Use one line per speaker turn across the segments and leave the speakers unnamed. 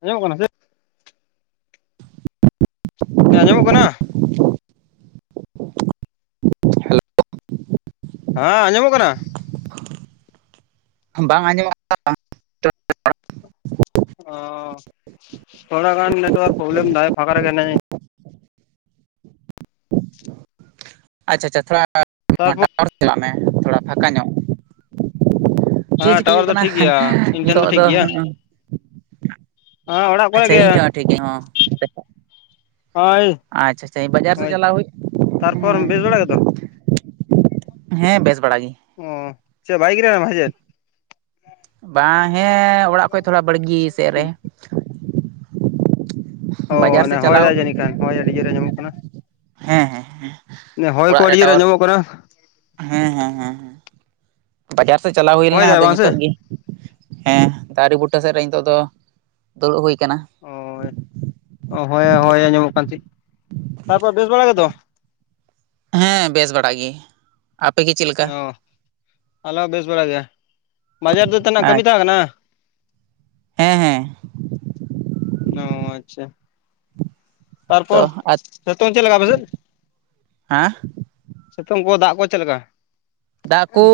ᱟᱸᱡᱚᱢᱚᱜ ᱠᱟᱱᱟ ᱥᱮ?
[inaudible]
ᱱᱤᱛᱚᱜ ᱟᱸᱡᱚᱢᱚᱜ ᱠᱟᱱᱟ?
[unintelligible] ᱦᱮᱞᱳ
ᱦᱮᱸ ᱟᱸᱡᱚᱢᱚᱜ ᱠᱟᱱᱟ ᱾
ᱟᱢ ᱵᱟᱝ ᱟᱸᱡᱚᱢᱚᱜ [unintelligible]
ᱚ ᱛᱷᱚᱲᱟ ᱜᱟᱱ ᱱᱮᱴᱣᱟᱨᱠ ᱯᱚᱵᱞᱮᱢ ᱫᱟᱭ ᱯᱷᱟᱠᱟ ᱨᱮᱜᱮ ᱦᱤᱱᱟᱹᱧᱟ ᱤᱧᱼᱼ
ᱟᱪᱪᱷᱟ ᱟᱪᱪᱷᱟ ᱛᱷᱚᱲᱟ
ᱛᱟᱨᱯᱚᱨ
ᱴᱟᱣᱟᱨ ᱥᱮᱫ ᱪᱟᱞᱟᱜ ᱢᱮ ᱛᱷᱚᱲᱟ ᱯᱷᱟᱠᱟ ᱧᱚᱜ ᱾ ᱪᱮᱫ
ᱦᱮᱸ
ᱪᱤᱠᱟᱹ
ᱴᱟᱣᱟᱨ
ᱦᱩᱭᱩᱜ
ᱫᱚ
ᱠᱟᱱᱟ
ᱴᱷᱤᱠ ᱜᱮᱭᱟ ᱤᱧ ᱴᱷᱮᱱ
ᱱᱤᱛᱚᱜ
ᱴᱷᱤᱠ
ᱫᱚ?
ᱜᱮᱭᱟ ᱦᱮᱸ ᱚᱲᱟᱜ ᱠᱚᱨᱮ
ᱟᱪᱪᱷᱟ
ᱜᱮ
ᱤᱧ ᱦᱚᱸ ᱴᱷᱤᱠ ᱜᱮ ᱦᱚᱸ ᱾
ᱦᱳᱭ
ᱟᱪᱪᱷᱟ ᱟᱪᱪᱷᱟ ᱵᱟᱡᱟᱨ ᱥᱮᱫ
ᱦᱳᱭ
ᱪᱟᱞᱟᱣ ᱦᱩᱭᱩ
ᱛᱟᱨᱯᱚᱨ
ᱦᱮᱸ
ᱵᱮᱥ ᱵᱟᱲᱟ ᱜᱮᱛᱚ
᱾ ᱦᱮᱸ ᱵᱮᱥ ᱵᱟᱲᱟ ᱜᱮ ᱾
ᱚᱻ ᱪᱮᱜ ᱵᱷᱟᱜᱤ ᱜᱮ ᱢᱮᱱᱟᱢ ᱥᱮ ᱪᱮᱫ?
ᱵᱟᱝ ᱦᱮᱸ ᱚᱲᱟᱜ ᱠᱷᱚᱡ ᱛᱷᱚᱲᱟ ᱵᱟᱲᱜᱤ ᱥᱮᱫ ᱨᱮ ᱾
ᱚ ᱦᱚᱭ ᱫᱟᱭ ᱡᱟᱹᱱᱤᱡ ᱠᱷᱟᱱ, ᱦᱚᱭ ᱟᱹᱰᱤ ᱡᱳᱨ ᱟᱸᱡᱚᱢᱚᱜ ᱠᱟᱱᱟ
ᱦᱮᱸ ᱦᱮᱸ
᱾ ᱦᱚᱭ ᱠᱚ
ᱚᱲᱟᱜ ᱨᱮ
ᱟᱹᱰᱤ ᱡᱳᱨ
ᱴᱟᱣᱟᱨ
ᱟᱸᱡᱚᱢᱚᱜ ᱠᱟᱱᱟ ᱾
ᱦᱮᱸ ᱦᱮᱸ ᱦᱮᱸ, ᱵᱟᱡᱟᱨ ᱥᱮᱫ ᱪᱟᱞᱟᱣ ᱦᱩᱭ
ᱦᱚᱭ
ᱞᱮᱱᱟ
ᱫᱟᱭ
ᱟᱫᱚ
ᱵᱟᱝ ᱥᱮ
ᱱᱤᱛᱚᱜ ᱜᱮᱼᱼ ᱦᱮᱸ ᱫᱟᱨᱮ ᱵᱩᱴᱟᱹ ᱥᱮᱫ ᱨᱮ ᱱᱤᱛᱚᱜ ᱫᱚ ᱫᱩᱲᱩᱵ ᱦᱩᱭ ᱠᱟᱱᱟ ᱾
ᱦᱚᱭ, ᱦᱚᱭ ᱦᱚᱭ ᱟᱸᱡᱚᱢᱚᱜ ᱠᱟᱱ ᱪᱮᱫ, ᱛᱟᱨᱯᱚᱨᱮ ᱵᱮᱥ ᱵᱟᱲᱟ ᱜᱮᱫᱚ?
ᱦᱮᱸ ᱵᱮᱥ ᱵᱟᱲᱟ ᱜᱮ ᱾ ᱟᱯᱮ ᱜᱮ ᱪᱮᱫ ᱞᱮᱠ
ᱚ ᱟᱞᱮ ᱦᱚᱸ ᱵᱮᱥ ᱵᱟᱲ ᱜᱮ᱾ ᱵᱟᱡᱟᱨ ᱫᱚ ᱛᱟᱱᱟᱜ ᱠᱟᱹᱢᱤ
ᱟᱪ
ᱛᱟᱦᱮᱸ ᱠᱟᱱᱟ?
ᱦᱮᱸ ᱦᱮᱸ᱾
ᱚ ᱟᱪᱪᱷᱟ᱾
ᱛᱚ
ᱛᱟᱨᱯᱚᱨ
ᱟᱨ
ᱥᱮᱛᱳᱝ ᱪᱮᱫ ᱞᱮᱠᱟ ᱟᱯᱮ ᱥᱮᱫ?
ᱦᱮᱸ
ᱥᱮᱛᱳᱝ ᱠᱚ ᱫᱟᱜ ᱠᱚ ᱪᱮᱫ ᱞᱮᱠᱟ?
ᱫᱟᱜ ᱠᱩ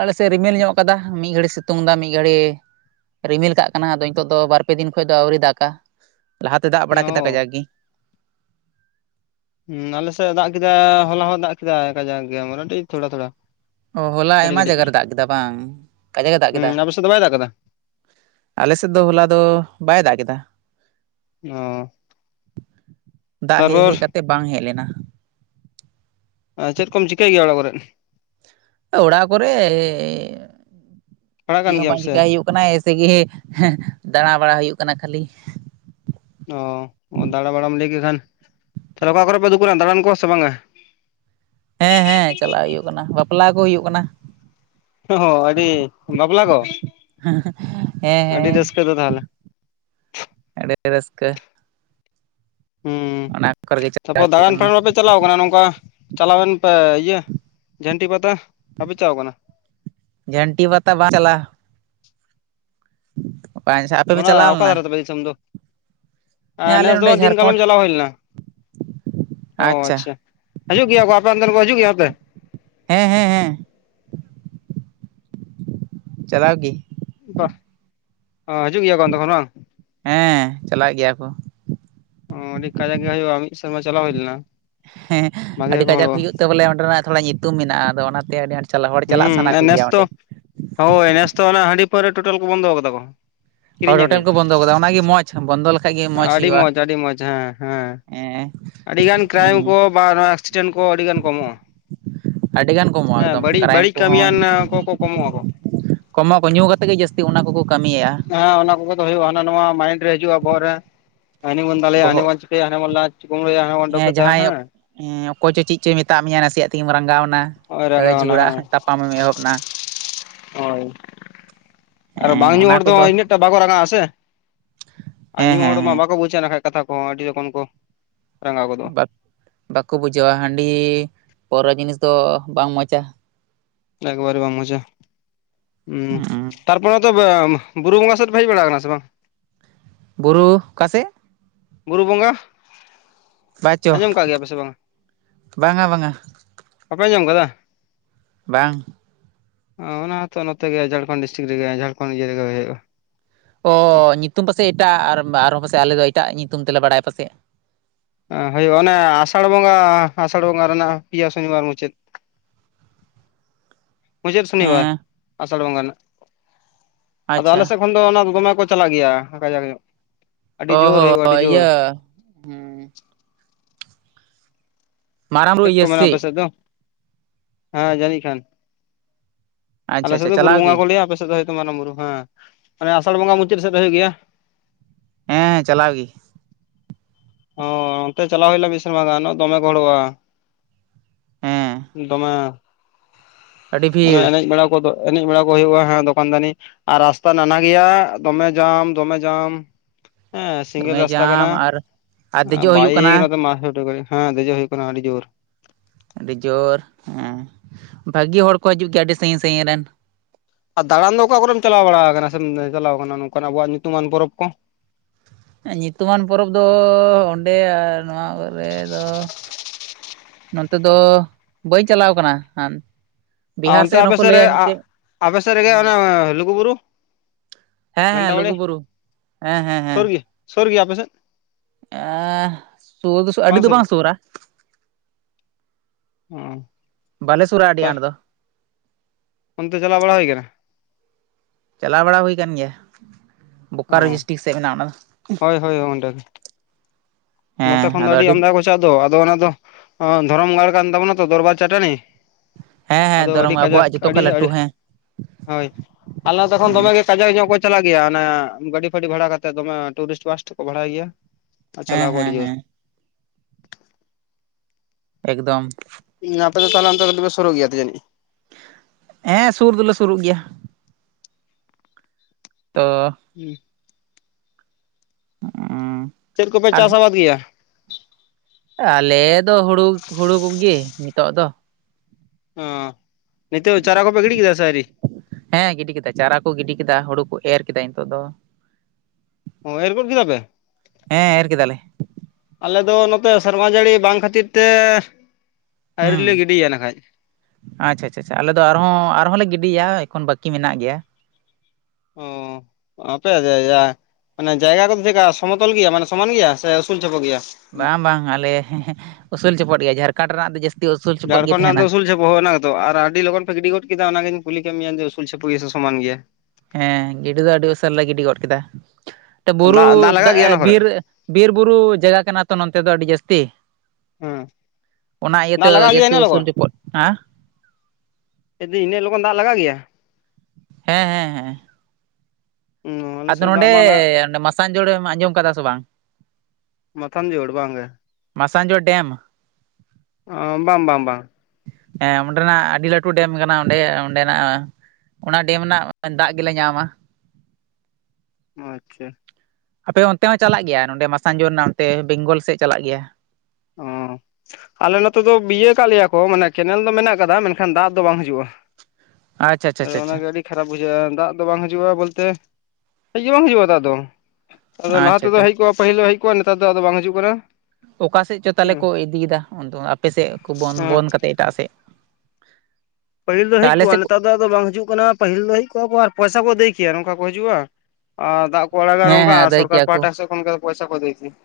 ᱟᱞᱮ ᱥᱮᱫ ᱨᱤᱢᱤᱞ ᱧᱚᱜ ᱠᱟᱫᱟ ᱢᱤᱫ ᱜᱷᱟᱹᱲᱤᱡ ᱥᱤᱛᱩᱝ ᱫᱟ ᱢᱤᱫ ᱜᱷᱟᱹᱲᱤ ᱨᱤᱢᱤᱞ ᱠᱟᱜ ᱠᱟᱱᱟ, ᱟᱫᱚ ᱱᱤᱛᱚᱜ ᱫᱚ ᱵᱟᱨᱯᱮ ᱫᱤᱱ ᱠᱷᱚᱡ ᱫᱚ ᱟᱹᱣᱨᱤ ᱫᱟᱜᱟ, ᱞᱟᱦᱟᱛᱮ ᱫᱟᱜ ᱵᱟᱲᱟ ᱠᱮᱫᱟ
ᱚ
ᱠᱟᱡᱟᱠ ᱜᱮ᱾
ᱦᱩᱸ ᱟᱞᱮ ᱥᱮᱫ ᱮ ᱫᱟᱜ ᱠᱮᱫᱟ ᱦᱚᱞᱟ ᱦᱚᱸ ᱫᱟᱜ ᱠᱮᱫᱟᱭ ᱠᱟᱡᱟᱠ ᱜᱮ ᱢᱚᱴᱟᱴᱤ ᱛᱷᱚᱲᱟ ᱛᱷᱚᱲᱟ᱾
ᱚ ᱦᱚᱞᱟ
ᱠᱟᱹᱴᱤᱡ
ᱟᱭᱢᱟ
ᱠᱟᱹᱴᱤᱡ
ᱡᱟᱭᱜᱟᱨᱮ ᱫᱟᱜ ᱠᱮᱫᱟ ᱵᱟᱝ ᱚᱠᱟ ᱠᱟᱡᱟᱠ ᱮ ᱫᱟᱜ ᱠᱮᱫᱟ᱾
ᱦᱩᱸ ᱟᱯᱮ ᱥᱮᱫ ᱫᱚ ᱵᱟᱭ ᱫᱟᱜ ᱠᱟᱫᱟ
ᱟᱞᱮ ᱥᱮᱫ ᱫᱚ ᱦᱚᱞᱟ ᱫᱚ ᱵᱟᱭ ᱫᱟᱜ ᱠᱮᱫᱟ᱾
ᱚ
ᱫᱟᱜ ᱦᱮᱡ
ᱛᱟᱨᱯᱚᱨ
ᱦᱮᱡ ᱠᱟᱛᱮ ᱵᱟᱝ ᱦᱮᱡ ᱞᱮᱱᱟ᱾
ᱮ ᱪᱮᱫ ᱠᱚᱢ ᱪᱤᱠᱟᱹᱭ ᱜᱮᱭᱟ ᱚᱲᱟᱜ ᱠᱚᱨᱮᱫ?
ᱚᱲᱟᱜ ᱠᱚᱨᱮ
ᱯᱟᱲᱦᱟᱜ
ᱪᱮᱫ
ᱠᱟᱱ
ᱦᱚᱸ
ᱜᱮᱭᱟᱢ
ᱵᱟᱝ
ᱥᱮ
ᱪᱤᱠᱟᱭ ᱦᱩᱭᱩᱜ ᱠᱟᱱᱟ ᱮᱭᱥᱮ ᱜᱮ ᱫᱟᱬᱟ ᱵᱟᱲᱟ ᱦᱩᱭᱩᱜ ᱠᱟᱱᱟ ᱠᱷᱟᱹᱞᱤ᱾
ᱚ ᱫᱟᱬᱟ ᱵᱟᱲᱟᱢ ᱞᱟᱹᱭ ᱠᱮᱫ ᱠᱷᱟᱱ ᱛᱟᱦᱚᱞᱮ ᱚᱠᱟ ᱠᱚᱨᱮ ᱯᱮ ᱫᱩᱠᱩᱱᱟ ᱫᱟᱬᱟᱱ ᱠᱚ ᱥᱮ ᱵᱟᱝᱟ?
ᱦᱮᱸ ᱦᱮᱸ ᱪᱟᱞᱟᱣ ᱦᱩᱭᱩᱜ ᱠᱟᱱᱟ ᱵᱟᱯᱞᱟ ᱠᱚ ᱦᱩᱭᱩᱜ ᱠᱟᱱᱟ᱾
ᱦᱚᱸ ᱟᱹᱰᱤ ᱵᱟᱯᱞᱟ ᱠᱚ
ᱦᱮᱸ
ᱟᱹᱰᱤ
ᱦᱮᱸ
ᱨᱟᱹᱥᱠᱟᱹ ᱫᱚ ᱛᱟᱦᱚᱞᱮ᱾
ᱟᱹᱰᱤ ᱨᱟᱹᱥᱠᱟᱹ,
ᱦᱩᱸ
[unintelligible] ᱪᱟᱞᱟᱜ
ᱛᱟᱯᱚᱨ
ᱦᱩᱭᱩᱜ
ᱫᱟᱬᱟᱱ
ᱠᱟᱱᱟ
ᱯᱷᱟᱨᱟᱱ ᱵᱟᱯᱮ ᱪᱟᱞᱟᱣ ᱠᱟᱱᱟ ᱱᱚᱝᱠᱟ ᱪᱟᱞᱟᱣᱮᱱ ᱯᱮ ᱤᱭᱟᱹ ᱡᱷᱟᱱᱴᱤ ᱯᱟᱛᱟ ᱵᱟᱯᱮ ᱪᱟᱣ ᱠᱟᱱᱟ?
ᱡᱟᱱᱴᱤ ᱯᱟᱛᱟ ᱵᱟᱝ ᱪᱟᱞ ᱟᱪᱪᱷᱟ ᱟᱯᱮ ᱯᱮ
ᱚᱱᱟ
ᱪᱟᱞᱟᱣ
ᱚᱠᱟ ᱫᱟᱨᱮ‌
ᱞᱮᱱᱟ
ᱛᱟᱞᱮ ᱫᱤᱥᱚᱢ ᱫᱚ?
ᱦᱮᱸ ᱟᱞᱮ
ᱱᱮᱥ ᱫᱚ ᱵᱟ
ᱱᱚᱰᱮ
ᱫᱤᱱ ᱠᱟᱞᱚᱢ
ᱡᱷᱟᱲᱠᱷᱚᱸᱰ
ᱪᱟᱞᱟᱣ ᱦᱩᱭ ᱞᱮᱱᱟ, ᱚ ᱟᱪᱪᱷᱟ᱾ ᱦᱤᱡᱩᱜ ᱜᱮᱭᱟ ᱠᱚ ᱟᱯᱮ ᱚᱱᱛᱮᱱ ᱠᱚ ᱦᱤᱡᱩᱜ ᱜᱮᱭᱟ ᱯᱮ?
ᱦᱮᱸ ᱦᱮᱸ ᱦᱮᱸ᱾ ᱪᱟᱞᱟᱣ ᱜᱮ,
ᱵᱟ ᱦᱤᱡᱩᱜ ᱜᱮᱭᱟ ᱠᱚ ᱚᱱᱛᱮ ᱠᱷᱚᱱ ᱵᱟᱝ,
ᱦᱮᱸ ᱪᱟᱞᱟᱜ ᱜᱮᱭᱟ ᱠᱚ᱾
ᱚ ᱟᱹᱰᱤ ᱠᱟᱡᱟᱠ ᱦᱩᱭᱩᱜᱼᱟ, ᱢᱤᱫ ᱥᱮᱨᱢᱟ ᱪᱟᱞᱟ ᱦᱩᱭᱞᱱᱟ᱾
ᱦᱮᱸ ᱟᱹᱰᱤ ᱠᱟᱡᱟᱠ ᱦᱩᱭᱩᱜ ᱛᱮ ᱵᱚᱞᱮ ᱚᱸᱰᱮᱱᱟᱜ ᱛᱷᱚᱲᱟ ᱧᱩᱛᱩᱢ ᱢᱮᱱᱟᱜᱼᱟ, ᱟᱫᱚ ᱚᱱᱟᱛᱮ ᱟᱹᱰᱤ ᱟᱸᱴ ᱪᱟᱞᱟᱜ ᱦᱚᱲ
ᱦᱩ
ᱪᱟᱞᱟᱜ ᱥᱟᱱᱟ
ᱟᱨ
ᱠᱚᱜᱮᱭᱟ
ᱱᱮᱥᱛᱚ
ᱚᱸᱰᱮ
ᱦᱳᱭ ᱱᱮᱥᱛᱚ ᱚᱱᱟ ᱦᱟᱺᱰᱤ ᱯᱟᱹᱣᱨᱟᱹ ᱴᱳᱴᱟᱞ ᱠᱚ ᱵᱚᱱᱫᱚ ᱠᱟᱫᱟ ᱠᱚ᱾ ᱠᱤᱨᱤᱧ
ᱴᱳᱴᱮᱞ
ᱟᱠᱷᱨᱤᱧ
ᱠᱚ ᱵᱚᱱᱫᱚ ᱠᱟᱫᱟ ᱚᱱᱟᱜᱮ ᱢᱚᱸᱡᱽ, ᱟᱪᱪᱷᱟ ᱵᱚᱱᱫᱚ ᱞᱮᱠᱷᱟᱡ ᱜᱮ ᱢᱚᱸᱡᱽ
ᱟᱹᱰᱤ
ᱦᱩᱭᱩᱜᱼᱟ᱾
ᱟᱹᱰᱤ ᱢᱚᱸᱡᱽ ᱦᱮᱸ ᱦᱮᱸ
ᱦᱮᱸ
ᱟᱹᱰᱤ ᱜᱟᱱ
ᱦᱸ
ᱠᱨᱟᱭᱤᱢ ᱠᱚ ᱵᱟ ᱱᱚᱣᱟ ᱮᱠᱥᱤᱰᱮᱱᱴ ᱠᱚ ᱟᱹᱰᱤ ᱜᱟᱱ ᱠᱚᱢᱚᱜᱼᱟ᱾
ᱟᱹᱰᱤᱜᱟᱱ ᱠᱚᱢᱚᱜᱼᱟ
ᱦᱮᱸ
ᱮᱠᱫᱚᱢ
ᱵᱟᱹᱲᱤᱡ ᱵᱟᱹᱲᱤᱡ ᱠᱟᱹᱢᱤᱭᱟᱱ ᱠᱚᱠᱚ ᱠᱚᱢᱚᱜᱼᱟ ᱠᱚ᱾
ᱠᱚᱢᱚ ᱟᱠᱚ ᱧᱩᱠᱟᱛᱮᱫ ᱜᱮ ᱡᱟᱹᱥᱛᱤ ᱚᱱᱟ ᱠᱚᱠᱚ ᱠᱟᱹᱢᱤᱭᱮᱫᱼᱟ᱾
ᱦᱮᱸ ᱚᱱᱟ ᱠᱚᱜᱮ ᱫᱚ ᱦᱩᱭᱩᱜᱼᱟ ᱦᱟᱱᱟ ᱱᱚᱣᱟ ᱢᱟᱭᱤᱱᱰ ᱨᱮ ᱦᱤᱡᱩᱜᱼᱟ ᱵᱚᱦᱚᱜ ᱨᱮ ᱦᱟᱹᱱᱤ ᱵᱚᱱ ᱫᱟᱞᱮᱭᱟ ᱦᱟᱹᱱᱤ
ᱵᱚᱦᱚᱜ
ᱢ ᱦᱟᱱᱤ ᱵᱚᱱ ᱞᱟᱡ ᱦᱟᱱᱰᱮ ᱵᱚᱱ ᱠᱳᱢᱵᱳᱲᱭᱟ ᱦᱟᱱᱰᱮ ᱵᱚᱱ ᱰᱟᱹᱠᱟᱹᱛ-ᱟ ᱦᱮᱸ
ᱦᱮᱸ ᱚᱠᱚᱭ ᱪᱚ ᱪᱮᱫ ᱪᱚᱭ ᱢᱮᱛᱫ ᱢᱮᱭᱟ ᱱᱟᱥᱮᱭᱟᱜ ᱛᱮᱜᱮᱢ ᱨᱟᱸᱜᱟᱣ ᱮᱱᱟ,
ᱦᱚᱸᱜᱼᱚᱭ
ᱦᱚᱭ
ᱨᱟᱸᱜᱟᱣᱱᱟ
ᱡᱷᱚᱜᱽᱲᱟᱜ
ᱦᱮᱸ
ᱛᱟᱯᱟᱢᱮᱢ ᱮᱦᱚᱵ ᱮᱱᱟ᱾
ᱦᱳᱭ ᱟᱨ
ᱦᱮᱸ
ᱵᱟᱝ ᱧᱩ
ᱚᱱᱟ
ᱦᱚᱲ ᱫᱚ
ᱠᱚᱫᱚ
ᱤᱱᱟᱹᱜᱴᱟ ᱵᱟᱠᱚ ᱨᱟᱸᱟᱜ-ᱟ ᱥᱮᱮ᱾ ᱟᱨ
ᱦᱮᱸ
ᱧᱩ
ᱦᱮᱸ
ᱦᱚᱲ ᱢᱟ
ᱦᱮᱸ
ᱵᱟᱠᱚ ᱵᱩᱡᱷᱟᱹᱜᱣ ᱱᱟᱠᱟᱱᱡ ᱠᱟᱛᱷᱟ ᱠᱚᱦᱚᱸ ᱟᱹᱰᱤ ᱞᱚᱜᱚᱱ ᱠᱚ ᱨᱟᱸᱜᱟᱣ ᱜᱚᱫ
ᱵᱟᱠ ᱵᱟᱠᱚ ᱵᱩᱡᱷᱟᱹᱣᱟ ᱦᱟᱺᱰᱤ ᱯᱚᱨᱣᱨᱨᱟ ᱡᱤᱱᱤᱥ ᱫᱚ ᱵᱟᱝ ᱢᱚᱪ-ᱟ᱾
ᱮᱠᱵᱟᱨᱮ ᱵᱟᱝ ᱢᱩᱡᱟ ᱦᱩᱸ, ᱛᱟᱨᱯᱚᱨᱮ ᱫᱚ ᱵᱩᱨᱩ ᱵᱚᱸᱜᱟ ᱥᱮᱫ ᱯᱮ ᱦᱮᱡ ᱵᱟᱲᱟ ᱠᱟᱱᱟ ᱥᱮ ᱵᱟᱝ?
ᱵᱩᱨᱩ, ᱚᱠᱟᱥᱮᱫ?
ᱵᱩᱨᱩ ᱵᱚᱸᱜᱟ᱾
ᱵᱟᱪᱚ
ᱟᱸᱡᱚᱢ ᱠᱟᱜ ᱜᱮᱭᱟ ᱯᱮᱥᱮ ᱵᱟᱝᱟ?
ᱵᱟᱝᱟ ᱵᱟᱝᱟ
ᱵᱟᱯᱮ ᱟᱡᱚᱢ ᱠᱟᱫᱟ᱾
ᱵᱟᱝ᱾
ᱚᱱᱟ ᱦᱚᱸᱛᱚ ᱱᱚᱛᱮ ᱜᱮ ᱡᱷᱟᱲᱠᱷᱰ ᱰᱤᱥᱴᱤᱠ ᱨᱮᱜᱮ ᱡᱷᱟᱲᱠᱷᱚᱸᱰ ᱤᱭᱟᱹ ᱨᱮᱜᱮ ᱦᱩᱭᱩᱜᱼᱟ᱾
ᱚᱻ ᱧᱩᱛᱩᱢ ᱯᱟᱥᱮᱡ ᱮᱴᱟᱜ ᱟᱨ ᱟᱨᱦᱚᱸ ᱯᱟᱥᱮᱡ ᱟᱞᱮᱫ ᱫᱚ ᱮᱴᱟᱜ ᱧᱩᱛᱩᱢ ᱛᱮᱞᱮ ᱵᱟᱲᱟᱭ ᱯᱟᱥᱮᱡ᱾
ᱦᱩᱭᱩᱜᱟ ᱚᱱᱮ ᱟᱥᱟᱲ ᱵᱚᱸᱜᱟ, ᱟᱥᱟᱲ ᱵᱚᱸᱜᱟ ᱨᱮᱱᱟᱜ ᱯᱮᱭᱟ ᱥᱚᱱᱤᱵᱟᱨ ᱢᱩᱪᱟᱹᱫ᱾ [inaudible] ᱢᱩᱪᱟᱹᱫ ᱥᱚᱱᱤᱵᱟᱨ
ᱦᱮᱸ
ᱟᱥᱟᱲ ᱵᱚᱸᱜᱟ ᱨᱮᱱᱟᱜ ᱾ ᱟᱫᱚ ᱟᱞᱮ ᱥᱮᱫ
ᱟᱪᱪᱷᱟ
ᱛᱚᱠᱷᱚᱱ ᱫᱚ ᱚᱱᱟ ᱫᱚ ᱫᱚᱢᱮ ᱠᱚ ᱪᱟᱞᱟᱜ ᱜᱮᱭᱟ᱾ ᱠᱟᱡᱟᱠ ᱧᱚᱜ ᱟᱹᱰᱤ ᱡᱳᱨ ᱦᱩᱭᱩᱜᱼᱟ ᱟᱹᱰᱤ ᱡᱳᱨ᱾
ᱦᱩᱸ, ᱢᱟᱨᱟᱝ ᱵᱩᱨᱩ
ᱪᱮᱫ ᱠᱚ
ᱤᱭᱟᱹ
ᱢᱮᱱᱟ ᱟᱯᱮ ᱥᱮᱫ ᱫᱚ, ᱦᱮᱸ ᱡᱟᱹᱱᱤᱡ ᱠᱷᱟᱱ᱾ ᱟᱞᱮ
ᱟᱪᱪᱷᱟ
ᱥᱮᱫ
ᱟᱪᱪᱷᱟ
ᱫᱚ ᱵᱩᱨᱩ
ᱪᱟᱞᱟᱣ
ᱵᱚᱸᱜᱟ ᱠᱚ
ᱜᱮ
ᱞᱟᱹᱭᱟ ᱟᱯᱮ ᱥᱮᱫ ᱫᱚ ᱦᱳᱭᱛᱚ ᱢᱟᱨᱟᱝ ᱵᱩᱨᱩ ᱦᱮᱸ ᱢᱟᱱᱮ ᱟᱥᱟᱲ ᱵᱚᱸᱜᱟ ᱢᱩᱪᱟᱹᱫ ᱥᱮᱫ ᱫᱚ ᱦᱩᱭᱩᱜ ᱜᱮᱭᱟ᱾
ᱦᱮᱸ ᱪᱟᱞᱟᱣ ᱜᱮ᱾
ᱚ ᱚᱱᱛᱮ ᱪᱟᱞᱟᱣ ᱦᱩᱭᱞᱮᱱᱟ ᱢᱤᱫᱥᱮᱨᱢᱟ ᱜᱟᱱ ᱫᱚᱢᱮ ᱠᱚ ᱦᱚᱲᱚᱜᱼᱟ᱾
ᱦᱮᱸ
ᱫᱚᱢᱮ,
ᱟᱹᱰᱤ ᱵᱷᱤᱲ
ᱮᱱᱮᱡ ᱵᱟᱲᱟ ᱠᱚᱫᱚ, ᱮᱱᱮᱡ ᱵᱟᱲᱟ ᱠᱚ ᱦᱩᱭᱩᱜᱼᱟ᱾ ᱦᱮᱸ ᱫᱚᱠᱟᱱ ᱫᱟᱱᱤ᱾ ᱟᱨ ᱨᱟᱥᱛᱟ ᱱᱟᱱᱟ ᱜᱮᱭᱟ ᱫᱚᱢᱮ ᱡᱟᱢ ᱫᱚᱢᱮ ᱡᱟᱢ᱾ ᱦᱮᱸ ᱥᱤᱸᱜᱮᱞ
ᱫᱚᱢᱮ
ᱨᱟᱥᱛᱟ ᱠᱟᱱᱟ᱾
ᱡᱟᱢ ᱟᱨ ᱟᱨ ᱫᱮᱡᱚᱜ ᱦᱩᱭᱩᱜ
ᱵᱟᱭᱤᱠ
ᱠᱟᱱᱟ
ᱱᱚᱛᱮ ᱢᱟᱥᱴ ᱦᱮ, ᱸ ᱫᱮᱡᱮ ᱦᱳᱭ ᱠᱟᱱᱟ ᱟᱹᱰᱤ ᱡᱳᱨ᱾
ᱟᱹᱰᱤ ᱡᱳᱨ ᱦᱮᱸ, ᱵᱷᱟᱹᱜᱮ ᱦᱚᱲ ᱠᱚ ᱦᱤᱡᱩᱜ ᱜᱮᱭᱟ ᱟᱹᱰᱤ ᱥᱟᱺᱜᱤᱧ ᱥᱟᱺᱜᱤᱧ ᱨᱮᱱ᱾
ᱟᱨ ᱫᱟᱬᱟᱱ ᱫᱚ ᱚᱠᱟ ᱠᱚᱨᱮᱢ ᱪᱟᱞᱟᱣ ᱵᱟᱲᱟ ᱠᱟᱱᱟ ᱥᱮᱢ ᱪᱟᱞᱟᱣ ᱠᱟᱱᱟ ᱱᱚᱝᱠᱟᱱ ᱟᱵᱚᱣᱟᱜ ᱧᱩᱛᱩᱢᱟᱱ ᱯᱚᱨᱚᱵ ᱠᱚ᱾
ᱧᱩᱛᱩᱢᱟᱱ ᱯᱚᱨᱚᱵᱽ ᱫᱚ ᱚᱸᱰᱮ ᱟᱨ ᱱᱚᱣᱟ ᱠᱚᱨᱮ ᱫᱚ, ᱱᱚᱛᱮ ᱫᱚ ᱵᱟᱹᱧ ᱪᱟᱞᱟᱣ ᱠᱟᱱᱟ᱾ ᱦᱟᱱ
ᱟ
ᱵᱤᱦᱟᱨ
ᱚᱱᱛᱮ
ᱨᱮᱦᱚᱸ
ᱟᱯᱮ
ᱠᱚ
ᱥᱮᱫ ᱨᱮ,
ᱞᱟᱹᱭᱟ ᱢᱤᱫᱴᱮᱡ
ᱟᱯᱮ ᱥᱮᱫ ᱨᱮ ᱜᱮ ᱚᱱᱮ ᱞᱩᱜᱩ ᱵᱩᱨᱩ᱾ ᱜᱷᱟᱱᱴᱟ
ᱦᱮᱸ ᱞᱩᱜᱩ ᱵᱩᱨᱩ, ᱦᱮᱸ ᱦᱮᱸ ᱦᱮᱸ᱾
ᱥᱳᱨ ᱜᱮᱭᱟ ᱟᱯᱮ ᱥᱮᱫ?
ᱥᱳᱨ ᱫᱚ ᱥᱳ ᱟᱹᱰᱤ ᱫᱚ ᱵᱟᱝ ᱥᱳᱨᱟ᱾
ᱦᱩᱸ,
ᱵᱟᱞᱮ ᱥᱩᱨᱟ ᱟᱹᱰᱤ ᱟᱸᱴ ᱫᱚ᱾
ᱚᱱᱛᱮ ᱪᱟᱞᱟᱣ ᱵᱟᱲᱟ ᱦᱩᱭ ᱠᱟᱱᱟ᱾
ᱪᱟᱞᱟᱣ ᱵᱟᱲᱟ ᱦᱩᱭ ᱠᱟᱱ ᱜᱮᱭᱟ
ᱚ
ᱵᱳᱠᱟᱨᱳ ᱰᱤᱥᱴᱤᱠ ᱥᱮᱫ ᱢᱮᱱᱟᱜᱼᱟ ᱚᱱᱟ ᱫᱚ᱾
ᱦᱳᱭ ᱦᱳᱭ ᱚᱸᱰᱮ ᱜᱮ᱾
ᱦᱮᱸ
ᱱᱚᱛᱮ ᱠᱷᱚᱱ ᱫᱚ
ᱟᱫᱚ
ᱟᱹᱰᱤ ᱟᱢᱫᱟ ᱜᱮᱠᱚ ᱪᱟᱜ ᱫᱚ ᱟᱫᱚ ᱚᱱᱟ ᱫᱚ ᱫᱷᱚᱨᱚᱢ ᱜᱟᱲ ᱠᱟᱱ ᱛᱟᱵᱚᱱᱟ ᱛᱚ ᱫᱚᱨᱵᱟᱨ ᱪᱟᱴᱟᱹᱱᱤ᱾
ᱦᱮᱸ ᱦᱮᱸ
ᱟᱫᱚ ᱟᱹᱰᱤ
ᱫᱷᱚᱨᱚᱢ
ᱠᱟᱡᱟᱠ
ᱟᱵᱚᱣᱟᱜ ᱡᱚᱛᱚ
ᱟᱹᱰᱤ
ᱠᱷᱚᱱ ᱞᱟᱹᱴᱩ
ᱟᱹᱰᱤ
ᱦᱮᱸ
ᱦᱳᱭ, ᱟᱞᱮ ᱱᱚᱛᱮ ᱠᱷᱚᱱ ᱫᱚᱢᱮ ᱜᱮ ᱠᱟᱡᱟᱠ ᱧᱚᱜ ᱠᱚ ᱪᱟᱞᱟᱜ ᱜᱮᱭᱟ ᱚᱱᱮ ᱜᱟᱹᱰᱤ ᱯᱷᱟᱹᱰᱤ ᱵᱷᱟᱲᱟ ᱠᱟᱛᱮᱫ ᱫᱚᱢᱮ ᱴᱩᱨᱤᱥᱴ ᱵᱟᱥᱴ ᱠᱚ ᱵᱷᱟᱲᱟᱭ ᱜᱮᱭᱟ᱾ ᱟᱨ
ᱦᱮᱸ
ᱪᱟᱞᱟᱜ ᱟᱠᱚ
ᱦᱮᱸ
ᱟᱹᱰᱤ ᱡᱳᱨ᱾
ᱦᱮᱸ ᱮᱠ ᱫᱚᱢ᱾
ᱟᱯᱮ ᱫᱚ ᱛᱟᱦᱚᱞᱮ ᱚᱱᱛᱮ ᱫᱚᱯᱮ ᱥᱳᱨᱳᱜ ᱜᱮᱭᱟ ᱡᱟᱹᱱᱤᱡ?
ᱦᱮᱸ ᱥᱩᱨ ᱫᱚᱞᱮ ᱥᱩᱨᱩᱜ ᱜᱮᱭᱟ᱾ ᱛᱚ,
ᱦᱩᱸ, ᱪᱮᱫ ᱠᱚ ᱯᱮ
ᱟᱨ
ᱪᱟᱥ ᱟᱵᱟᱛ ᱜᱮᱭᱟ᱾
ᱟᱞᱮ ᱫᱚ ᱦᱩᱲᱩ ᱦᱩᱲᱩ ᱠᱚ ᱜᱮ ᱱᱤᱛᱚᱜ ᱫᱚ
ᱚ ᱱᱤᱛᱜ ᱪᱟᱨᱟ ᱠᱚ ᱯᱮ ᱜᱤᱲᱤ ᱠᱮᱫᱟ ᱥᱮ ᱟ. ᱣᱨᱤ
ᱦᱮᱸ ᱜᱤᱰᱤ ᱠᱮᱫᱟ ᱪᱟᱨᱟ ᱠᱚ ᱜᱤᱰᱤ ᱠᱮᱫᱟ ᱦᱳᱲᱳ ᱠᱚ ᱮᱨ ᱠᱮᱫᱟ ᱱᱤᱛᱚᱜ ᱫᱚ
ᱚ ᱮᱨ ᱜᱚᱫ ᱠᱮᱫᱟ ᱯᱮ
ᱦᱮᱸ ᱮᱨ ᱠᱮᱫᱟᱞᱮ
ᱟᱞᱮ ᱫᱚ ᱱᱚᱛᱮ ᱥᱮᱨᱢᱟ ᱡᱟᱹᱲᱤ ᱵᱟᱝ ᱠᱷᱟᱹᱛᱤᱨ ᱛᱮ ᱟᱹᱣᱨᱤ ᱞᱮ ᱜᱤᱰᱤᱭᱟ ᱱᱟᱠᱷᱟᱡ
ᱟᱪᱷᱟ ᱟᱪᱷᱟ ᱪᱷᱟ ᱟᱞᱮ ᱫᱚ ᱟᱨ ᱦᱚᱸ ᱟᱨ ᱦᱚᱸ ᱞᱮ ᱜᱤᱰᱤᱭᱟ ᱮᱠᱷᱚᱱ ᱵᱟᱹᱠᱤ ᱢᱮᱱᱟᱜ ᱜᱮᱭᱟ
ᱚ ᱟᱯᱮᱭᱟᱜ [unintelligible] ᱢᱟᱱᱮ ᱡᱟᱭᱜᱟ ᱠᱚ ᱫᱚ ᱪᱫᱠᱟ ᱥᱚᱢᱚᱛᱚᱞ ᱜᱮᱭᱟ ᱢᱟᱱᱮ ᱥᱚᱢᱟᱱ ᱜᱮᱭᱟ ᱥᱮ ᱩᱥᱩᱞ ᱪᱷᱮᱯᱚ ᱜᱮᱭᱟ
ᱵᱟᱝ ᱵᱟᱝ ᱟᱞᱮ ᱩᱥᱩᱞ ᱪᱷᱮᱯᱚᱫ ᱜᱮᱭᱟ ᱡᱷᱟᱲᱠᱷᱟᱸᱰ ᱨᱮᱱᱟᱜ ᱫᱚ ᱡᱟᱹᱥᱛᱤ ᱩᱥᱩᱞ ᱪᱚᱯᱚᱫ ᱜᱮ
ᱡᱷᱟᱲᱠᱷᱚᱸᱰ ᱨᱮᱱᱟᱜ ᱫᱚ
ᱛᱟᱦᱮᱱᱟ
ᱩᱥᱩᱞ ᱪᱷᱮᱯ ᱦᱳᱭ ᱚᱱᱟ ᱜᱮ ᱛᱚ ᱟᱨ ᱟᱹᱰᱤ ᱞᱚᱜᱚᱱ ᱯᱮ ᱜᱤᱰᱤ ᱜᱚᱫ ᱠᱮᱫᱟ ᱚᱱᱟᱜᱤᱧ ᱠᱩᱞᱤ ᱠᱮᱫ ᱢᱮᱭᱟ ᱡᱮ ᱩᱥᱩᱞ ᱪᱷᱮᱯᱚ ᱜᱮᱭᱟ ᱥᱮ ᱥᱚᱢᱟᱱ ᱜᱮᱭᱟ
ᱦᱮᱸ ᱜᱤᱰᱤ ᱫᱚ ᱟᱹᱰᱤ ᱩᱥᱟᱞ ᱞᱮ ᱜᱤᱰᱤ ᱜᱚᱫ ᱠᱮᱫᱟ ᱛᱮ ᱵᱩᱨᱩ
ᱞᱟᱜᱟᱜ
ᱫᱟᱜ....
ᱜᱮᱭᱟ ᱚᱱᱟ ᱠᱚᱨᱮ
ᱵᱤᱨ, ᱵᱤᱨ ᱵᱩᱨᱩ ᱡᱟᱭᱜᱟ ᱠᱟᱱᱟ ᱛᱚ ᱱᱚᱛᱮ ᱫᱚ ᱟᱹᱰᱤ ᱡᱟᱹᱥᱛᱤ
ᱦᱮᱸ
ᱚᱱᱟ ᱤᱭᱟᱹ ᱛᱮ
ᱫᱟᱜ ᱞᱟᱜᱟᱜ ᱜᱮᱭᱟ
ᱡᱟᱹᱥᱛᱤ
ᱤᱱᱟᱹᱜ
ᱩᱥᱩᱞ
ᱞᱚᱜᱚᱱ
ᱪᱚᱯᱚᱫ ᱦᱟᱸ
ᱞᱮ ᱫᱤᱧ ᱤᱱᱟᱹᱜ ᱞᱚᱜᱚᱱ ᱫᱟᱜ ᱞᱟᱜᱟᱜ ᱜᱮᱭᱟ
ᱦᱮᱸ ᱦᱮᱸ ᱦᱮᱸ
ᱚ ᱟᱞᱮ
ᱟᱫᱚ
ᱥᱮᱫ ᱫᱟᱜ
ᱱᱚᱰᱮ
ᱵᱟᱝ ᱞᱟᱜᱟᱜ
ᱢᱟᱥᱟᱝ ᱡᱳᱲ ᱮᱢ ᱟᱸᱡᱚᱢ ᱟᱠᱟᱫᱟ ᱥᱮ ᱵᱟᱝ
ᱢᱟᱛᱷᱟᱱ ᱡᱚᱲ ᱵᱟᱝ ᱜᱮ
ᱢᱟᱥᱟᱝ ᱡᱚᱲ ᱰᱮᱢ
ᱚ ᱵᱟᱝ ᱵᱟᱝ ᱵᱟᱝ
ᱦᱮᱸ ᱚᱸᱰᱮᱱᱟᱜ ᱟᱹᱰᱤ ᱞᱟᱹᱴᱩ ᱰᱮᱢ ᱠᱟᱱᱟ ᱚᱸᱰᱮ ᱚᱸᱰᱮᱱᱟᱜ ᱚᱱᱟ ᱰᱮᱢ ᱨᱮᱱᱟᱜ ᱫᱟᱜ ᱜᱮ ᱞᱮ ᱧᱟᱢᱟ
ᱟᱪᱷᱟ
ᱟᱯᱮ ᱚᱱᱛᱮ ᱦᱚᱸ ᱪᱟᱞᱟᱜ ᱜᱮᱭᱟ ᱱᱚᱸᱰᱮ ᱢᱟᱥᱟᱝ ᱡᱚᱲ ᱨᱮᱱᱟᱜ ᱚᱱᱛᱮ ᱵᱮᱝᱜᱚᱞ ᱥᱮᱫ ᱪᱟᱞᱟᱜ ᱜᱮᱭᱟ
ᱚ ᱟᱞᱮ ᱱᱚᱛᱮ ᱫᱚ ᱵᱤᱭᱟᱹ ᱠᱟᱜ ᱞᱮᱭᱟ ᱠᱚ ᱢᱟᱱᱮ ᱠᱮᱱᱮᱞ ᱫᱚ ᱢᱮᱱᱟᱜ ᱟᱠᱟᱫᱟ ᱢᱮᱱᱠᱷᱟᱱ ᱫᱟᱜ ᱫᱚ ᱵᱟᱝ ᱦᱤᱡᱩᱜᱼᱟ
ᱟᱪᱪᱷᱟ ᱟᱪᱪᱷᱟ
ᱟ
ᱟᱪᱪᱷᱟ
ᱚᱱᱟ
ᱟᱪᱪᱷᱟ
ᱜᱮ ᱟᱹᱰᱤ ᱠᱷᱟᱨᱟᱯ ᱵᱩᱡᱷᱟᱹᱜᱼᱟ ᱫᱟᱜ ᱫᱚ ᱵᱟᱝ ᱦᱤᱡᱩᱜᱼᱟ ᱵᱚᱞᱛᱮ ᱦᱮᱡ ᱜᱮ ᱵᱟᱝ ᱦᱤᱡᱩᱜᱼᱟ ᱫᱟᱜ ᱫᱚ ᱟᱫᱚ ᱞᱟᱦᱟ
ᱟᱪᱪᱷᱟ
ᱛᱮ ᱫᱚ
ᱟᱪᱪᱷᱟ
ᱦᱮᱡ ᱠᱚᱜᱼᱟ ᱯᱟᱹᱦᱤᱞ ᱫᱚ ᱦᱮᱡ ᱠᱚᱜᱼᱟ ᱱᱮᱛᱟᱨ ᱫᱚ ᱟᱫᱚ ᱵᱟᱝ ᱦᱤᱡᱩᱜ ᱠᱟᱱᱟ
ᱚᱠᱟ ᱥᱮᱫ ᱪᱚ ᱛᱟᱞᱮ
ᱦᱮᱸ
ᱠᱚ ᱤᱫᱤ ᱮᱫᱟ ᱩᱱ ᱫᱚ ᱟᱯᱮ ᱥᱮᱫ ᱠᱚ ᱵᱚᱱ
ᱦᱮᱸ
ᱵᱚᱱ ᱠᱟᱛᱮᱫ ᱮᱴᱟᱜ ᱥᱮᱫ
ᱯᱟ. ᱦᱤᱞ ᱫᱚ ᱦᱮᱡ
ᱟᱞᱮ
ᱠᱚᱜ-ᱟ
ᱥᱮᱫ ᱠᱚ
ᱱᱮᱛᱟᱨ ᱫᱟᱜ ᱫᱚ ᱵᱟᱝ ᱦᱤᱡᱩᱜ ᱠᱟᱱᱟ ᱯᱟᱹᱦᱤᱞ ᱫᱚ ᱦᱮᱡ ᱠᱚᱜᱼᱟ ᱠᱚ ᱟᱨ ᱯᱚᱭᱥᱟ ᱠᱚ ᱟᱹᱫᱟᱭ ᱠᱮᱭᱟ ᱱᱚᱝᱠᱟ ᱠᱚ ᱦᱤᱡᱩᱜᱼᱟ ᱟᱨ ᱫᱟᱜ ᱠᱚ ᱟᱲᱟᱜᱟ
ᱦᱮᱸ
ᱱᱚᱝᱠᱟ
ᱦᱮᱸ
ᱟᱨ
ᱟᱹᱫᱟᱹᱭ
ᱥᱚᱨᱟᱨ
ᱜᱮᱭᱟ ᱠᱚ
ᱯᱟᱦᱴᱟ ᱥᱮ ᱠᱷᱚᱱ ᱚᱱᱠᱟ ᱯᱚᱭᱥᱟ ᱠᱚ ᱤᱫᱤ ᱛᱮᱦᱮᱸᱫ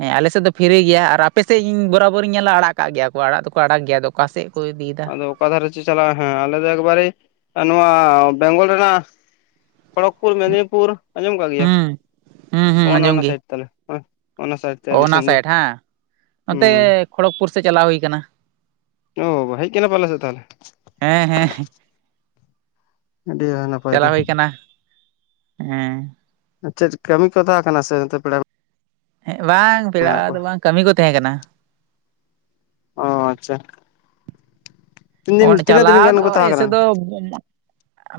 ᱦᱮᱸ ᱟᱞᱮ ᱥᱮᱫ ᱫᱚ ᱯᱷᱤᱨᱤ ᱜᱮᱭᱟ ᱟᱨ ᱟᱯᱮ ᱥᱮᱫ ᱤᱧ ᱵᱚᱨᱟᱵᱚᱨᱤᱧ ᱧᱮᱞᱟ ᱟᱲᱟᱜ ᱟᱠᱟᱜ ᱜᱮᱭᱟ ᱠᱚ ᱟᱲᱟᱜ ᱫᱚ ᱠᱚ ᱟᱲᱟᱜ ᱜᱮᱭᱟ ᱚᱠᱟᱥᱮᱫ ᱠᱚ ᱤᱫᱤ ᱮᱫᱟ
ᱟᱫᱚ ᱚᱠᱟ ᱫᱷᱟᱨᱮ ᱪᱚᱸ ᱪᱟᱞᱟᱜᱼᱟ ᱦᱮᱸ ᱟᱞᱮ ᱫᱚ ᱮᱠᱵᱟᱨᱮ ᱱᱚᱶᱟ ᱵᱮᱝᱜᱚᱞ ᱨᱮᱱᱟᱜ ᱠᱷᱚᱲᱚᱜᱽᱯᱩᱨ ᱢᱮᱫᱽᱱᱤᱯᱩᱨ ᱟᱸᱡᱚᱢ ᱟᱠᱟᱫ ᱜᱮᱭᱟ
ᱦᱩᱸ ᱦᱩᱸ ᱦᱩᱸ
ᱚᱱ
ᱟᱸᱡᱚᱢ
ᱚᱱᱟ
ᱜᱮ
ᱥᱟᱭᱤᱰ ᱛᱟᱞᱮ ᱚᱱᱟ ᱥᱟᱭᱤᱰ
ᱚ
ᱛᱮ
ᱚᱱᱟ
ᱫᱤᱥᱚᱢ ᱫᱚ
ᱥᱟᱭᱤᱰ ᱦᱮᱸ ᱱᱚᱛᱮ
ᱦᱩᱸ
ᱠᱷᱚᱲᱚᱜᱯᱩᱨ ᱥᱮᱫ ᱪᱟᱞᱟᱣ ᱦᱩᱭ ᱟᱠᱟᱱᱟ
ᱚ ᱵᱟᱵᱟ ᱦᱮᱡ ᱟᱠᱟᱱᱟ ᱯᱮ ᱟᱞᱮ ᱥᱮᱫ ᱛᱟᱦᱚᱞᱮ
ᱦᱮᱸ ᱦᱮᱸ
ᱟᱹᱰᱤ [unintelligible]
ᱪᱟᱞᱟᱣ ᱦᱩᱭ ᱟᱠᱟᱱᱟ ᱦᱮᱸ
ᱪᱮᱫ ᱠᱟᱹᱢᱤ ᱠᱚ ᱛᱟᱦᱮᱸ ᱠᱟᱱᱟ ᱥᱮ ᱱᱚᱛᱮ ᱯᱮᱲᱟ
ᱦᱮᱸ ᱵᱟᱝ ᱯᱮᱲᱟ
ᱢᱮᱱᱟᱜ ᱠᱚᱣᱟ
ᱫᱚ ᱵᱟᱝ ᱠᱟᱹᱢᱤ ᱠᱚ ᱛᱟᱦᱮᱸ ᱠᱟᱱᱟ
ᱚ ᱟᱪᱪᱷᱟ ᱛᱤᱱ ᱫᱤᱱ
ᱚᱸᱰᱮ
ᱛᱤᱱᱟᱹᱜ ᱫᱤᱱ
ᱪᱟᱞᱟᱣ
ᱜᱟᱱ
ᱫᱚ
ᱠᱚ ᱛᱟᱦᱮᱸ ᱠᱟᱱᱟ
ᱮᱭᱥᱮ ᱫᱚ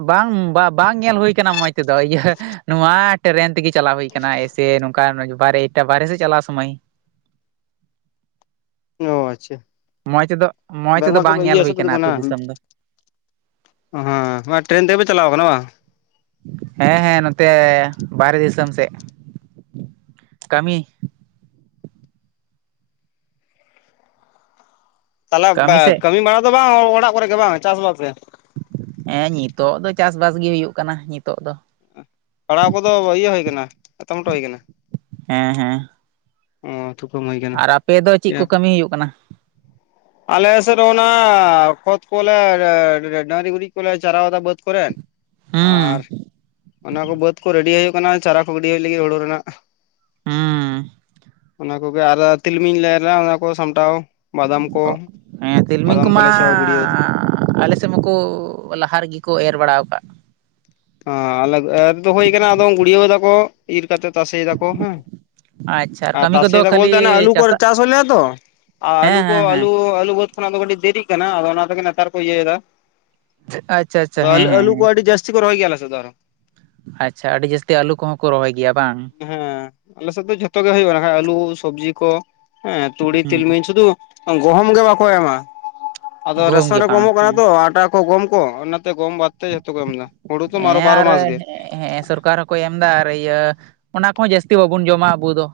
ᱵᱟᱝ ᱵᱟ ᱵᱟᱝ ᱧᱮᱞ ᱦᱩᱭ ᱟᱠᱟᱱᱟ ᱢᱚᱡᱽ ᱛᱮᱫᱚ ᱤᱭᱟᱹ ᱱᱚᱶᱟ ᱴᱨᱮᱱ ᱛᱮᱜᱮ ᱪᱟᱞᱟᱣ ᱦᱳᱭ ᱠᱟᱱᱟ ᱮᱭᱥᱮ ᱱᱚᱝᱠᱟ ᱵᱟᱨᱮ ᱮᱴᱟ ᱵᱟᱨᱮ ᱥᱮᱫ ᱪᱟᱞᱟᱣ ᱥᱚᱢᱚᱭ
ᱚ ᱟᱪᱪᱷᱟ
ᱢᱚᱸᱡᱽ ᱮᱫ ᱢᱚᱸᱡᱽ ᱛᱮᱫᱚ
ᱵᱮᱝᱜᱚᱞ ᱥᱮᱫ
ᱵᱟᱝ ᱧᱮᱞ
ᱤᱭᱟᱹ
ᱦᱩᱭ
ᱥᱮᱫ ᱯᱮ
ᱟᱠᱟᱱᱟ ᱟ ᱟᱹᱛᱩ ᱫᱤᱥᱚᱢ ᱫᱚ
ᱚ ᱦᱮᱸ ᱴᱨᱮᱱ ᱛᱮᱜᱮ ᱯᱮ ᱪᱟᱞᱟᱣ ᱠᱟᱱᱟ ᱵᱟᱝ?
ᱦᱮᱸ ᱦᱮᱸ ᱱᱚᱛᱮ ᱵᱟᱨᱦᱮ ᱫᱤᱥᱚᱢ ᱥᱮᱫ, ᱠᱟᱹᱢᱤ
ᱛᱟᱦᱚᱞᱮ ᱵᱟ ᱠᱟᱹᱢᱤ ᱵᱟᱲᱟ ᱫᱚ ᱵᱟᱝ ᱚᱲᱟᱜ ᱠᱚᱨᱮᱜ ᱵᱟᱝ ᱪᱟᱥ ᱵᱟᱥ ᱜᱮ
ᱮᱸ ᱱᱤᱛᱳᱜ ᱫᱚ ᱪᱟᱥ-ᱵᱟᱥ ᱜᱮ ᱦᱩᱭᱩᱜ ᱠᱟᱱᱟ ᱱᱤᱛᱳᱜ ᱫᱚ
ᱯᱟᱲᱦᱟᱣ ᱠᱚᱫᱚ ᱤᱭᱟᱹ ᱦᱩᱭ ᱠᱟᱱᱟ ᱮᱛᱚᱢᱴᱚ ᱦᱩᱭ ᱟᱠᱟᱱᱟ?
ᱦᱮᱸ ᱦᱮᱸ
ᱚ ᱛᱩᱠᱟᱹᱢ ᱦᱩᱭ ᱠᱟᱱᱟ
ᱟᱨ ᱟᱯᱮ ᱫᱚ ᱪᱮᱫ ᱠᱚ ᱠᱟᱹᱢᱤ ᱦᱩᱭᱩᱜ ᱠᱟᱱᱟ?
[inaudible] ᱟᱞᱮ ᱥᱮᱫ ᱚᱱᱟ ᱠᱷᱚᱛ ᱠᱚᱞᱮ ᱵᱟ-ᱰᱟᱹᱝᱨᱤ ᱜᱩᱨᱤᱡ ᱠᱚᱞᱮ ᱪᱟᱨᱟᱣᱫᱟ ᱵᱟᱹᱫᱽ ᱠᱚᱨᱮ ᱟᱨ
ᱦᱩᱸ
ᱚᱱᱟ ᱠᱚ ᱵᱟᱹᱫᱽ ᱠᱚ ᱨᱮᱰᱤ ᱦᱩᱭᱩᱜ ᱠᱟᱱᱟ ᱪᱟᱨᱟ ᱠᱚ ᱜᱤᱰᱤ ᱦᱩᱭᱩᱜ ᱞᱟᱹᱜᱤᱫ ᱦᱩᱲᱩ ᱨᱮᱱᱟᱜ
ᱦᱩᱸ
ᱚᱱᱟ ᱠᱚᱜᱮ ᱟᱨ ᱛᱤᱞᱢᱤᱧ ᱞᱮ ᱮᱨ ᱞᱟᱼᱟ ᱚᱱᱟ ᱠᱚ ᱥᱟᱢᱴᱟᱣ ᱵᱟᱫᱟᱢ ᱠᱚ
ᱚ ᱦᱮᱸ ᱛᱤᱞᱢᱤᱧ
ᱵᱟᱫᱟᱢ
ᱠᱚᱢᱟ
ᱠᱚᱞᱮ ᱪᱷᱟᱣ ᱜᱩᱲᱭᱟᱹᱣ
ᱟᱞᱮ [unintelligible] ᱞᱟᱦᱟ ᱨᱮᱜᱮ ᱠᱚ ᱮᱨ ᱵᱟᱲᱟ ᱠᱟᱫ
ᱦᱟ ᱟᱞᱮ ᱮᱨ ᱫᱚ ᱦᱩᱭ ᱠᱟᱱᱟ ᱟᱫᱚ ᱜᱩᱲᱤᱭᱟᱣ ᱫᱟᱠᱚ ᱤᱨ ᱠᱟᱛᱮ ᱛᱟᱥᱮᱭ ᱫᱟᱠᱚ ᱦᱮᱸ
ᱟᱪᱪᱷᱟ
ᱟᱨ
ᱠᱟᱹᱢᱤ
ᱛᱟᱥᱮ
ᱠᱚᱫᱚ
ᱫᱟᱠᱚ
ᱠᱷᱟᱹᱞᱤ
ᱵᱚᱞᱛᱮ ᱚᱱᱮ ᱟᱹᱞᱩ ᱠᱚ
ᱪᱟᱥᱟᱜ
ᱪᱟᱥ ᱦᱩᱭ ᱞᱮᱱᱟ ᱛᱚ ᱟᱹᱞᱩ
ᱦᱮᱸ
ᱠᱚ
ᱦᱮᱸ ᱦᱮᱸ
ᱟᱹᱞᱩ ᱟᱹᱞᱩ ᱵᱟᱹᱛ ᱠᱷᱚᱱᱟᱜ ᱫᱚ ᱠᱟᱹᱴᱤᱡ ᱫᱮᱨᱤ ᱠᱟᱱᱟ ᱟᱫᱚ ᱚᱱᱟ ᱛᱮᱮ ᱱᱮᱛᱟᱨ ᱠᱚ ᱤᱭᱟᱹᱭᱮᱫᱟ,
ᱟᱪᱪᱷᱟ ᱟᱪᱪᱷᱟ ᱦᱮᱸ ᱦᱮᱸ
ᱟᱞᱩ ᱠᱚ
ᱦᱮᱸ
ᱟᱹᱰᱤ ᱡᱟᱹᱛᱤ ᱨᱚᱦᱚᱭ ᱜᱮᱭᱟ ᱟᱞᱮ ᱥᱮᱫ ᱫᱚ ᱟᱨᱦᱚ
ᱟᱪᱪᱷᱟ ᱟᱹᱰᱤ ᱡᱟᱹᱥᱛᱤ ᱟᱹᱞᱩ ᱠᱚᱦᱚᱸ ᱠᱚ ᱨᱚᱦᱚᱭ ᱜᱮᱭᱟ ᱵᱟᱝ?
ᱦᱮᱸ ᱟᱞᱮᱥᱮᱫ ᱫᱚ ᱡᱷᱚᱛᱚ ᱜᱮ ᱦᱩᱭᱩᱜ ᱠᱟᱱᱟ ᱟᱞᱩ ᱥᱚᱵᱽᱡᱤ ᱠᱚ ᱦᱮᱸ ᱛᱩᱲᱤ
ᱦᱩᱸ
ᱛᱤᱞᱢᱤᱧ ᱥᱩᱫᱷᱩ ᱜᱚᱦᱚᱢ ᱜᱮ ᱵᱟᱠᱚ ᱮᱢᱟ, ᱟᱫᱚ
ᱜᱩᱦᱩᱢ
ᱨᱮᱥᱚᱱ
ᱜᱮ
ᱨᱮᱠᱚ
ᱵᱟᱝ
ᱚᱢᱚᱜ ᱠᱟᱱᱟ
ᱦᱮᱸ
ᱛᱚ ᱟᱸᱴᱟ ᱜᱚᱢ ᱠᱚ ᱚᱱᱟᱛᱮ ᱜᱚᱢ ᱵᱟᱫ ᱛᱮ ᱡᱷᱚᱛᱚ ᱠᱚ ᱮᱢ ᱮᱫᱟ ᱦᱩᱲᱩ ᱛᱚ ᱢᱟᱨᱚ
ᱦᱮᱸ
ᱵᱟᱨᱚ
ᱟᱨ
ᱢᱟᱥ ᱜᱮ
ᱦᱮᱸ ᱥᱚᱨᱠᱟᱨ ᱦᱚᱸᱠᱚ ᱮᱢ ᱫᱟ ᱟᱨ ᱤᱭᱟᱹ ᱚᱱᱟ ᱠᱚᱦᱚᱸ ᱡᱟᱹᱥᱛᱤ ᱵᱟᱵᱚᱱ ᱡᱚᱢᱟ ᱟᱵᱚ ᱫᱚ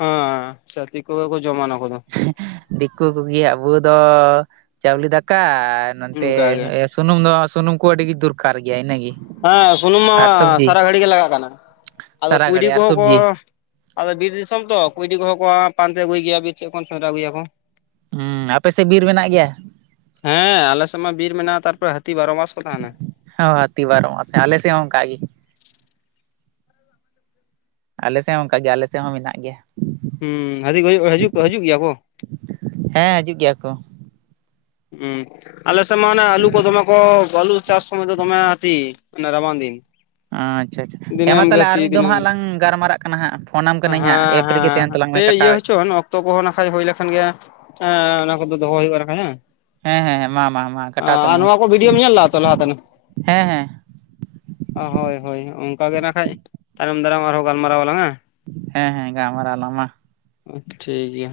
ᱦᱮᱸ ᱪᱷᱟᱛᱤᱠ ᱠᱚᱜᱮ ᱠᱚ ᱡᱚᱢᱟ ᱠᱚᱫᱚ
ᱫᱤᱠᱩ ᱠᱚᱜᱮ ᱟᱵᱚ ᱫᱚ ᱪᱟᱣᱞᱮ ᱫᱟᱠᱟ ᱟᱨ ᱱᱚᱛᱮ
ᱚᱱᱠᱟᱜᱮ
[unintelligible] ᱥᱩᱱᱩᱢ ᱫᱚ ᱥᱩᱱᱩᱢ ᱠᱚ ᱟᱹᱰᱤ ᱜᱮ ᱫᱩᱨ
ᱦᱮᱸ ᱥᱩᱱᱩᱢ ᱢᱟ
ᱥᱚᱵᱽᱡᱤ
ᱥᱟᱨᱟ ᱜᱷᱟᱹᱲᱤ ᱜᱮ ᱞᱟᱜᱟᱜ ᱠᱟᱱᱟ ᱟᱫᱚ
ᱥᱟᱨᱟ
ᱠᱩᱭᱰᱤ
ᱜᱷᱟᱹᱲᱤᱡ ᱟᱨ
ᱠᱚᱦᱚ ᱠᱚ
ᱥᱚᱵᱽᱡᱤ
ᱟᱫᱚ ᱵᱤᱨ ᱫᱤᱥᱚᱢ ᱛᱚ ᱠᱩᱭᱰᱤ ᱠᱚᱦᱚᱸ ᱠᱚ ᱯᱟᱱᱛᱮ ᱟᱹᱜᱩᱭ ᱜᱮᱭᱟ ᱵᱤᱨ ᱪᱮᱫ ᱠᱷᱚᱱ ᱥᱫᱽᱨᱟ ᱟᱹᱜᱩᱭᱟ ᱠᱚ
ᱦᱩᱸ ᱟᱯᱮᱥᱮᱫ ᱵᱤᱨ ᱢᱮᱱᱟᱜ ᱜᱮᱭᱟ?
ᱦᱮᱸ ᱟᱞᱮᱥᱮᱫ ᱢᱟ ᱵᱤᱨ ᱢᱮᱱᱟᱜᱼᱟ ᱛᱟᱨᱯᱚᱨᱮ ᱦᱟᱹᱛᱤ ᱵᱟᱨᱚ ᱢᱟᱥ ᱠᱚ ᱛᱟᱦᱮᱱᱟ
ᱦᱚ ᱦᱟᱹᱛᱤ ᱵᱟᱨᱚ ᱢᱟᱥ ᱦᱮᱸ ᱟᱞᱮᱥᱮᱜ ᱦᱚᱸ ᱚᱱᱠᱟ ᱜᱮ ᱟᱞᱮ ᱥᱮᱫ ᱦᱚᱸ ᱚᱱᱠᱟ ᱜᱮ ᱟᱞᱮ ᱥᱮᱫ ᱦᱚᱸ ᱢᱮᱱᱟᱜ ᱜᱮᱭᱟ
ᱦᱩᱸᱦᱟᱸᱛᱤ ᱠᱟ ᱦᱤᱡᱩᱜ ᱠᱚ ᱦᱤᱡᱩᱜ ᱦᱤᱡᱩᱜ ᱜᱮᱭᱟ ᱠᱚ?
ᱦᱮᱸ ᱦᱤᱡᱩᱜ ᱜᱮᱭᱟ ᱠᱚ
ᱦᱩᱸ ᱟᱞᱮ ᱥᱮᱫ ᱢᱟ ᱚᱱᱟ ᱟᱹᱞᱩ ᱠᱚ ᱫᱚᱢᱮ ᱠᱚ ᱟᱹᱞᱩ ᱪᱟᱥ ᱥᱚᱢᱚᱭ ᱫᱚ ᱫᱚᱢᱮ ᱦᱟᱛᱹᱤ ᱨᱟᱵᱟᱱ ᱫᱤᱱ
ᱟᱪᱪᱷᱟ ᱟᱪᱪᱷᱟ ᱦᱮᱸ ᱢᱟ
ᱫᱤᱱᱟᱹᱢ ᱜᱮ
ᱛᱟᱦᱚᱞᱮ ᱟᱨ
ᱦᱟᱹᱛᱤ
ᱢᱤᱫ ᱫᱚᱢ
ᱫᱤᱱᱟᱹᱢ
ᱦᱟᱸᱜ
ᱜᱮ᱾
ᱞᱟᱝ ᱜᱟᱨᱢᱟᱨᱟᱜ ᱠᱟᱱᱟ ᱦᱟᱸᱜ ᱯᱷᱳᱱᱟᱢ ᱠᱟᱹᱧ ᱦᱟᱸᱜ ᱮᱯ ᱨᱮᱜᱮ ᱛᱟᱦᱮᱱ ᱛᱟᱞᱟᱝ
[unintelligible]
ᱢᱮ
ᱦᱟᱯᱮ ᱤᱭᱟᱹ
ᱠᱟᱴᱟᱣ
ᱦᱚᱪᱚ ᱛᱚ ᱠᱚᱦᱚᱸ ᱱᱟᱠᱷᱟᱡ ᱦᱩᱭ ᱞᱮᱠᱷᱟᱱ ᱜᱮ ᱮᱸ ᱚᱱᱟ ᱠᱚᱫᱚ ᱫᱚᱦᱚ ᱦᱩᱭᱩᱜᱼᱟ ᱱᱟᱠᱷᱟᱡ ᱦᱮᱸ
ᱦᱮᱸ ᱦᱮᱸ ᱦᱮᱸ ᱢᱟ ᱢᱟ ᱢᱟ ᱠᱟᱴᱟᱣ
ᱟᱨ
ᱛᱟᱞᱟᱝ ᱢᱮ
ᱱᱚᱣᱟ ᱠᱚ ᱵᱷᱤᱰᱭᱳᱢ ᱧᱮᱞ ᱞᱮᱜᱼᱟ ᱛᱚ ᱞᱟᱦᱟ ᱛᱮᱱᱟᱜ᱾
ᱦᱮᱸ ᱦᱮᱸ
ᱦᱳᱭ ᱦᱳᱭ ᱚᱱᱠᱟ ᱜᱮ ᱱᱟᱜ ᱠᱷᱟᱡ, ᱛᱟᱭᱚᱢ ᱫᱟᱨᱟᱢ ᱟᱨᱦᱚᱸ ᱜᱟᱞᱢᱟᱨᱟᱣ ᱟᱞᱟᱝ ᱦᱮᱸ᱾
ᱦᱮᱸ ᱦᱮᱸ ᱜᱟᱞᱢᱟᱨᱟᱣ ᱟᱞᱟᱝ ᱢᱟ
ᱴᱷᱤᱠ ᱜᱮᱭᱟ᱾